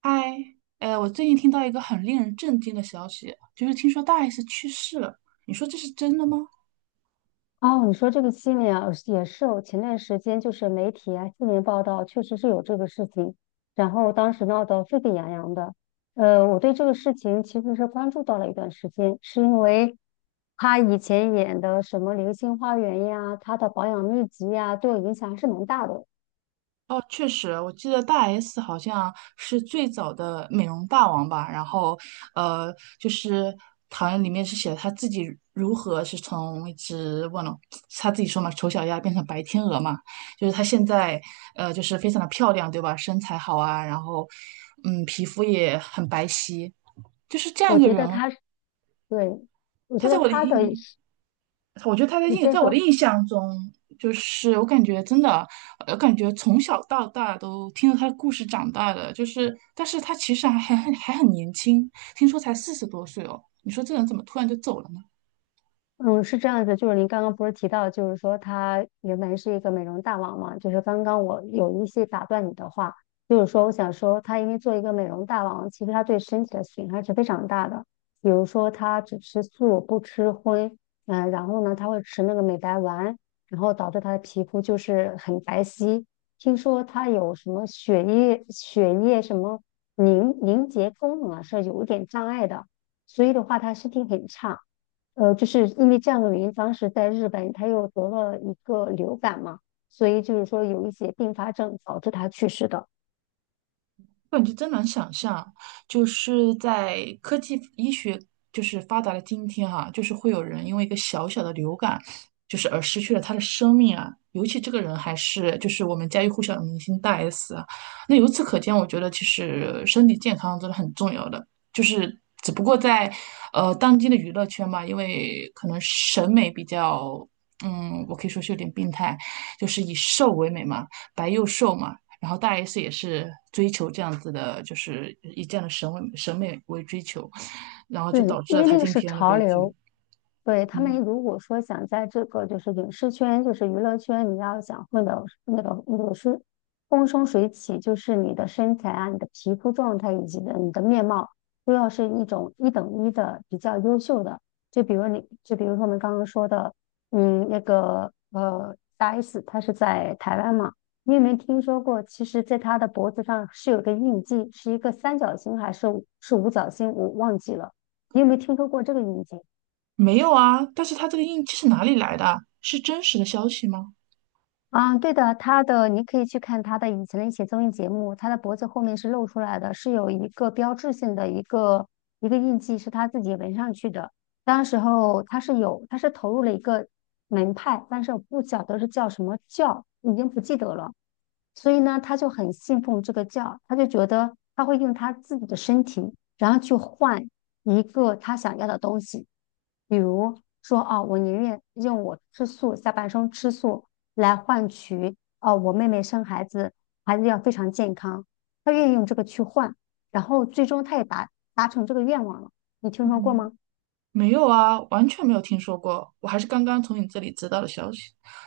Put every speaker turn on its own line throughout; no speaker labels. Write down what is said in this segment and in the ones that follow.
嗨，我最近听到一个很令人震惊的消息，就是听说大 S 去世了。你说这是真的吗？
哦，你说这个新闻啊，也是我前段时间媒体啊，新闻报道确实是有这个事情，然后当时闹得沸沸扬扬的。我对这个事情其实是关注到了一段时间，是因为他以前演的什么《流星花园》呀，他的保养秘籍呀，对我影响还是蛮大的。
哦，确实，我记得大 S 好像是最早的美容大王吧。然后，呃，就是好像里面是写了他自己如何是从一只忘了是他 自己说嘛，丑小鸭变成白天鹅嘛。就是她现在，就是非常的漂亮，对吧？身材好啊，然后，嗯，皮肤也很白皙，就是这样
我
一个
觉得
人。
他是，对，我
他
觉
在
得
我的
他的，
印我觉得他的
你
印，
先
在我的
说。
印象中，就是我感觉真的，我感觉从小到大都听着他的故事长大的，就是，但是他其实还很年轻，听说才四十多岁哦。你说这人怎么突然就走了呢？
嗯，是这样子，就是您刚刚不是提到，就是说他原本是一个美容大王嘛，就是刚刚我有一些打断你的话，就是说我想说，他因为做一个美容大王，其实他对身体的损害是非常大的。比如说他只吃素不吃荤，嗯、然后呢他会吃那个美白丸，然后导致他的皮肤就是很白皙。听说他有什么血液什么凝结功能啊是有一点障碍的，所以的话他身体很差。就是因为这样的原因，当时在日本他又得了一个流感嘛，所以就是说有一些并发症导致他去世的。
我感觉真难想象，就是在科技医学就是发达的今天哈、就是会有人因为一个小小的流感，就是而失去了他的生命啊。尤其这个人还是就是我们家喻户晓的明星大 S 啊。那由此可见，我觉得其实身体健康真的很重要的，就是只不过在当今的娱乐圈嘛，因为可能审美比较，嗯，我可以说是有点病态，就是以瘦为美嘛，白又瘦嘛。然后大 S 也是追求这样子的，就是以这样的审美为追求，然后
对，
就导致
因
了
为
她
那个
今
是
天的
潮
悲剧。
流，对，他们
嗯，
如果说想在这个就是影视圈，就是娱乐圈，你要想混的那个是风生水起，就是你的身材啊、你的皮肤状态以及的你的面貌，都要是一种一等一的比较优秀的。就比如你，就比如说我们刚刚说的，嗯，那个大 S，她是在台湾嘛，你有没有听说过？其实，在她的脖子上是有个印记，是一个三角形还是是五角星，我忘记了。你有没有听说过这个印记？
没有啊，但是她这个印记是哪里来的啊？是真实的消息吗？
啊，对的，他的你可以去看他的以前的一些综艺节目，他的脖子后面是露出来的，是有一个标志性的一个印记，是他自己纹上去的。当时候他是有，他是投入了一个门派，但是我不晓得是叫什么教，已经不记得了。所以呢，他就很信奉这个教，他就觉得他会用他自己的身体，然后去换一个他想要的东西，比如说啊，我宁愿用我吃素，下半生吃素。来换取哦，我妹妹生孩子，孩子要非常健康，她愿意用这个去换，然后最终她也达成这个愿望了。你听说过
嗯。
吗？
没有啊，完全没有听说过，我还是刚刚从你这里知道的消息。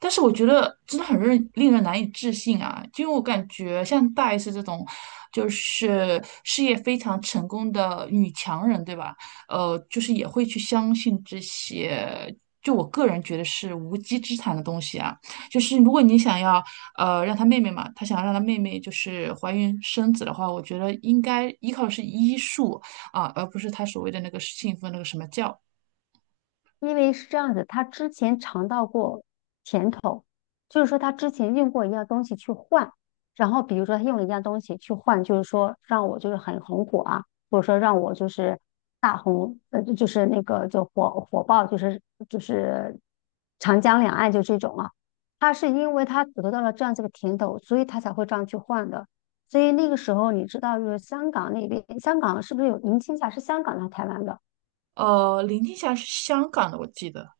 但是我觉得真的很令人难以置信啊，就因为我感觉像大 S 这种，就是事业非常成功的女强人，对吧？就是也会去相信这些，就我个人觉得是无稽之谈的东西啊。就是如果你想要，让她妹妹嘛，她想要让她妹妹就是怀孕生子的话，我觉得应该依靠的是医术，啊，而不是他所谓的那个信奉那个什么教。
因为是这样子，他之前尝到过甜头，就是说他之前用过一样东西去换，然后比如说他用了一样东西去换，就是说让我就是很红火啊，或者说让我就是大红，就是那个就火爆，就是长江两岸就这种啊。他是因为他得到了这样子的甜头，所以他才会这样去换的。所以那个时候你知道，就是香港那边，香港是不是有银青霞？是香港来台湾的？
林青霞是香港的，我记得。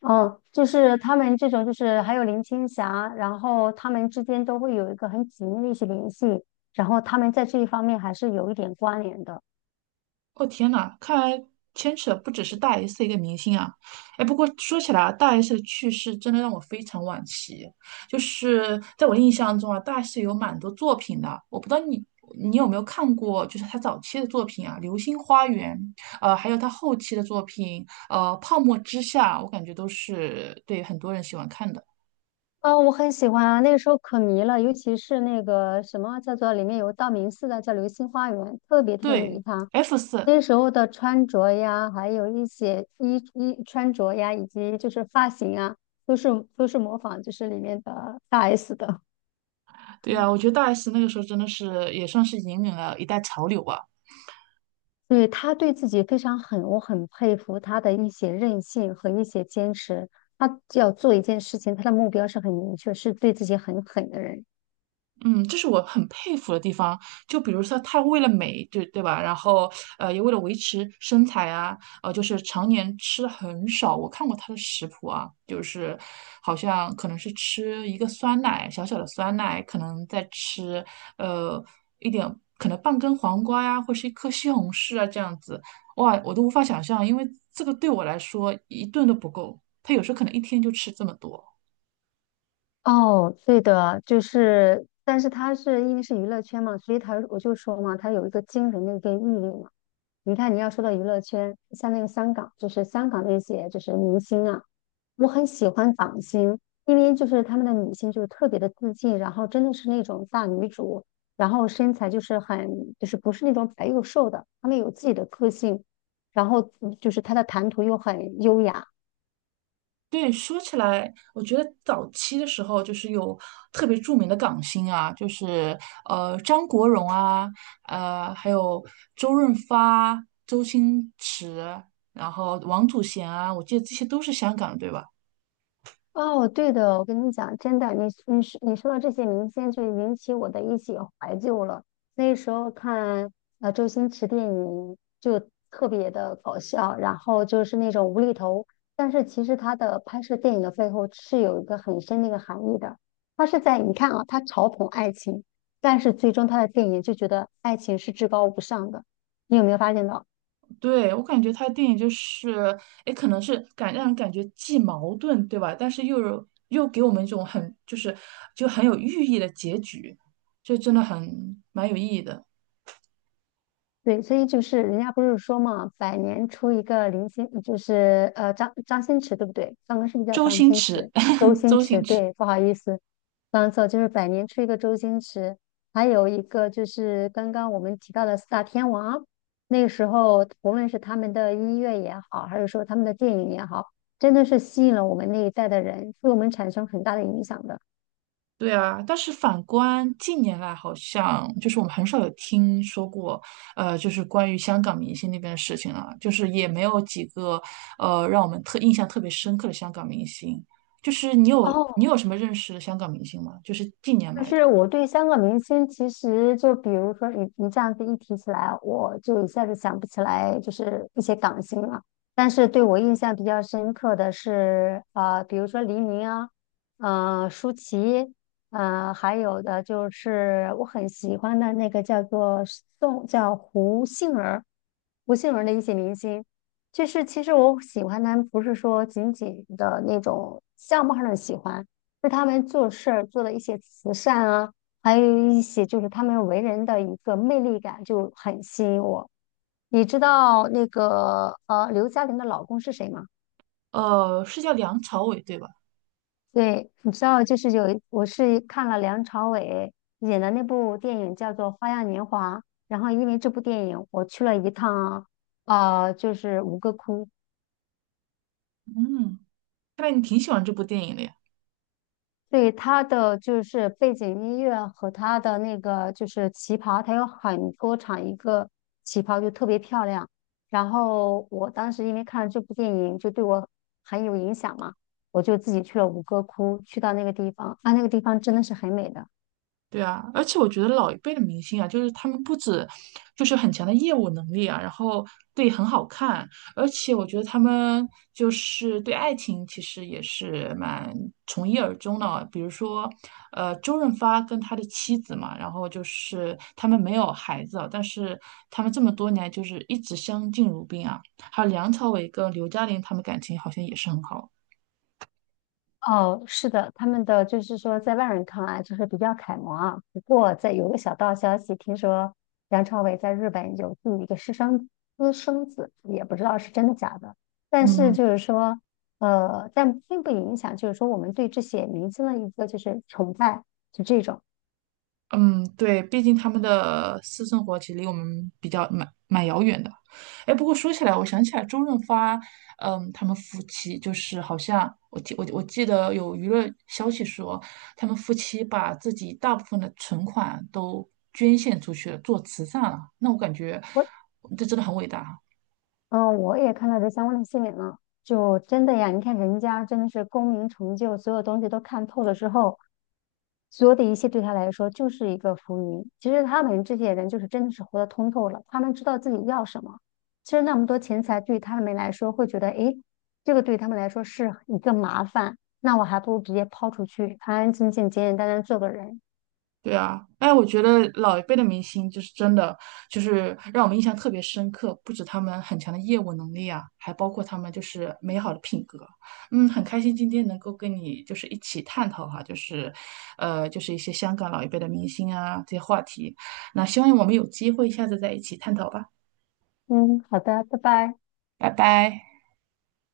哦，就是他们这种，就是还有林青霞，然后他们之间都会有一个很紧密的一些联系，然后他们在这一方面还是有一点关联的。
哦天呐，看来牵扯不只是大 S 的一个明星啊。哎，不过说起来啊，大 S 的去世真的让我非常惋惜。就是在我印象中啊，大 S 有蛮多作品的，我不知道你有没有看过，就是她早期的作品啊，《流星花园》，还有她后期的作品，《泡沫之夏》，我感觉都是对很多人喜欢看的。
啊，我很喜欢啊，那个时候可迷了，尤其是那个什么叫做里面有道明寺的叫流星花园，特别特别迷
对
他。
，F4。
那时候的穿着呀，还有一些穿着呀，以及就是发型啊，都是都是模仿就是里面的大 S 的。
对啊，我觉得大 S 那个时候真的是也算是引领了一代潮流吧。
对，他对自己非常狠，我很佩服他的一些韧性和一些坚持。他要做一件事情，他的目标是很明确，是对自己很狠的人。
嗯，这是我很佩服的地方。就比如说，她为了美，对对吧？然后，也为了维持身材啊，就是常年吃的很少。我看过她的食谱啊，就是好像可能是吃一个酸奶，小小的酸奶，可能再吃呃一点，可能半根黄瓜呀，或是一颗西红柿啊，这样子。哇，我都无法想象，因为这个对我来说一顿都不够。她有时候可能一天就吃这么多。
哦，对的，就是，但是他是因为是娱乐圈嘛，所以他我就说嘛，他有一个惊人的一个毅力嘛。你看，你要说到娱乐圈，像那个香港，就是香港那些就是明星啊，我很喜欢港星，因为就是他们的女性就是特别的自信，然后真的是那种大女主，然后身材就是很不是那种白又瘦的，她们有自己的个性，然后就是她的谈吐又很优雅。
对，说起来，我觉得早期的时候就是有特别著名的港星啊，就是张国荣啊，呃还有周润发、周星驰，然后王祖贤啊，我记得这些都是香港的，对吧？
哦，对的，我跟你讲，真的，你说说到这些明星，就引起我的一些怀旧了。那时候看周星驰电影就特别的搞笑，然后就是那种无厘头，但是其实他的拍摄电影的背后是有一个很深的一个含义的。他是在你看啊，他嘲讽爱情，但是最终他的电影就觉得爱情是至高无上的，你有没有发现到？
对，我感觉他的电影就是，哎，可能是让人感觉既矛盾，对吧？但是又给我们一种很就是就很有寓意的结局，就真的很蛮有意义的。
对，所以就是人家不是说嘛，百年出一个林心，就是张新驰，对不对？刚刚是不是叫
周
张
星
新
驰，
驰？周 星
周星
驰，
驰，
对，不好意思，刚错，就是百年出一个周星驰，还有一个就是刚刚我们提到的四大天王，那个时候无论是他们的音乐也好，还是说他们的电影也好，真的是吸引了我们那一代的人，对我们产生很大的影响的。
对啊，但是反观近年来，好像就是我们很少有听说过，就是关于香港明星那边的事情了，就是也没有几个，让我们特印象特别深刻的香港明星。就是你有你
哦，
有什么认识的香港明星吗？就是近年
就
来的，
是我对香港明星，其实就比如说你这样子一提起来，我就一下子想不起来，就是一些港星了。但是对我印象比较深刻的是，比如说黎明啊，呃，舒淇，呃，还有的就是我很喜欢的那个叫做叫胡杏儿，胡杏儿的一些明星。就是其实我喜欢他们，不是说仅仅的那种相貌上的喜欢。是他们做事儿做的一些慈善啊，还有一些就是他们为人的一个魅力感就很吸引我。你知道那个刘嘉玲的老公是谁吗？
是叫梁朝伟对吧？
对，你知道就是我是看了梁朝伟演的那部电影叫做《花样年华》，然后因为这部电影我去了一趟啊，就是吴哥窟，
嗯，看来你挺喜欢这部电影的呀。
对他的就是背景音乐和他的那个就是旗袍，他有很多场一个旗袍就特别漂亮。然后我当时因为看了这部电影，就对我很有影响嘛，我就自己去了吴哥窟，去到那个地方啊，那个地方真的是很美的。
对啊，而且我觉得老一辈的明星啊，就是他们不止就是很强的业务能力啊，然后对很好看，而且我觉得他们就是对爱情其实也是蛮从一而终的啊。比如说，周润发跟他的妻子嘛，然后就是他们没有孩子啊，但是他们这么多年来就是一直相敬如宾啊。还有梁朝伟跟刘嘉玲，他们感情好像也是很好。
哦，是的，他们的就是说，在外人看来就是比较楷模啊。不过，在有个小道消息，听说梁朝伟在日本有自己一个私生子，也不知道是真的假的。但是
嗯。
就是说，但并不影响，就是说我们对这些明星的一个就是崇拜，就这种。
嗯，对，毕竟他们的私生活其实离我们比较蛮遥远的。哎，不过说起来，我想起来周润发，嗯，他们夫妻就是好像我记得有娱乐消息说，他们夫妻把自己大部分的存款都捐献出去了，做慈善了。那我感觉这真的很伟大。
嗯，我也看到这相关的新闻了，就真的呀，你看人家真的是功名成就，所有东西都看透了之后，所有的一切对他来说就是一个浮云。其实他们这些人就是真的是活得通透了，他们知道自己要什么。其实那么多钱财对他们来说会觉得，诶，这个对他们来说是一个麻烦，那我还不如直接抛出去，安安静静、简简单单做个人。
对啊，哎，我觉得老一辈的明星就是真的，就是让我们印象特别深刻。不止他们很强的业务能力啊，还包括他们就是美好的品格。嗯，很开心今天能够跟你就是一起探讨哈，就是，就是一些香港老一辈的明星啊这些话题。那希望我们有机会下次再一起探讨吧，
嗯，好的，拜拜。
拜拜。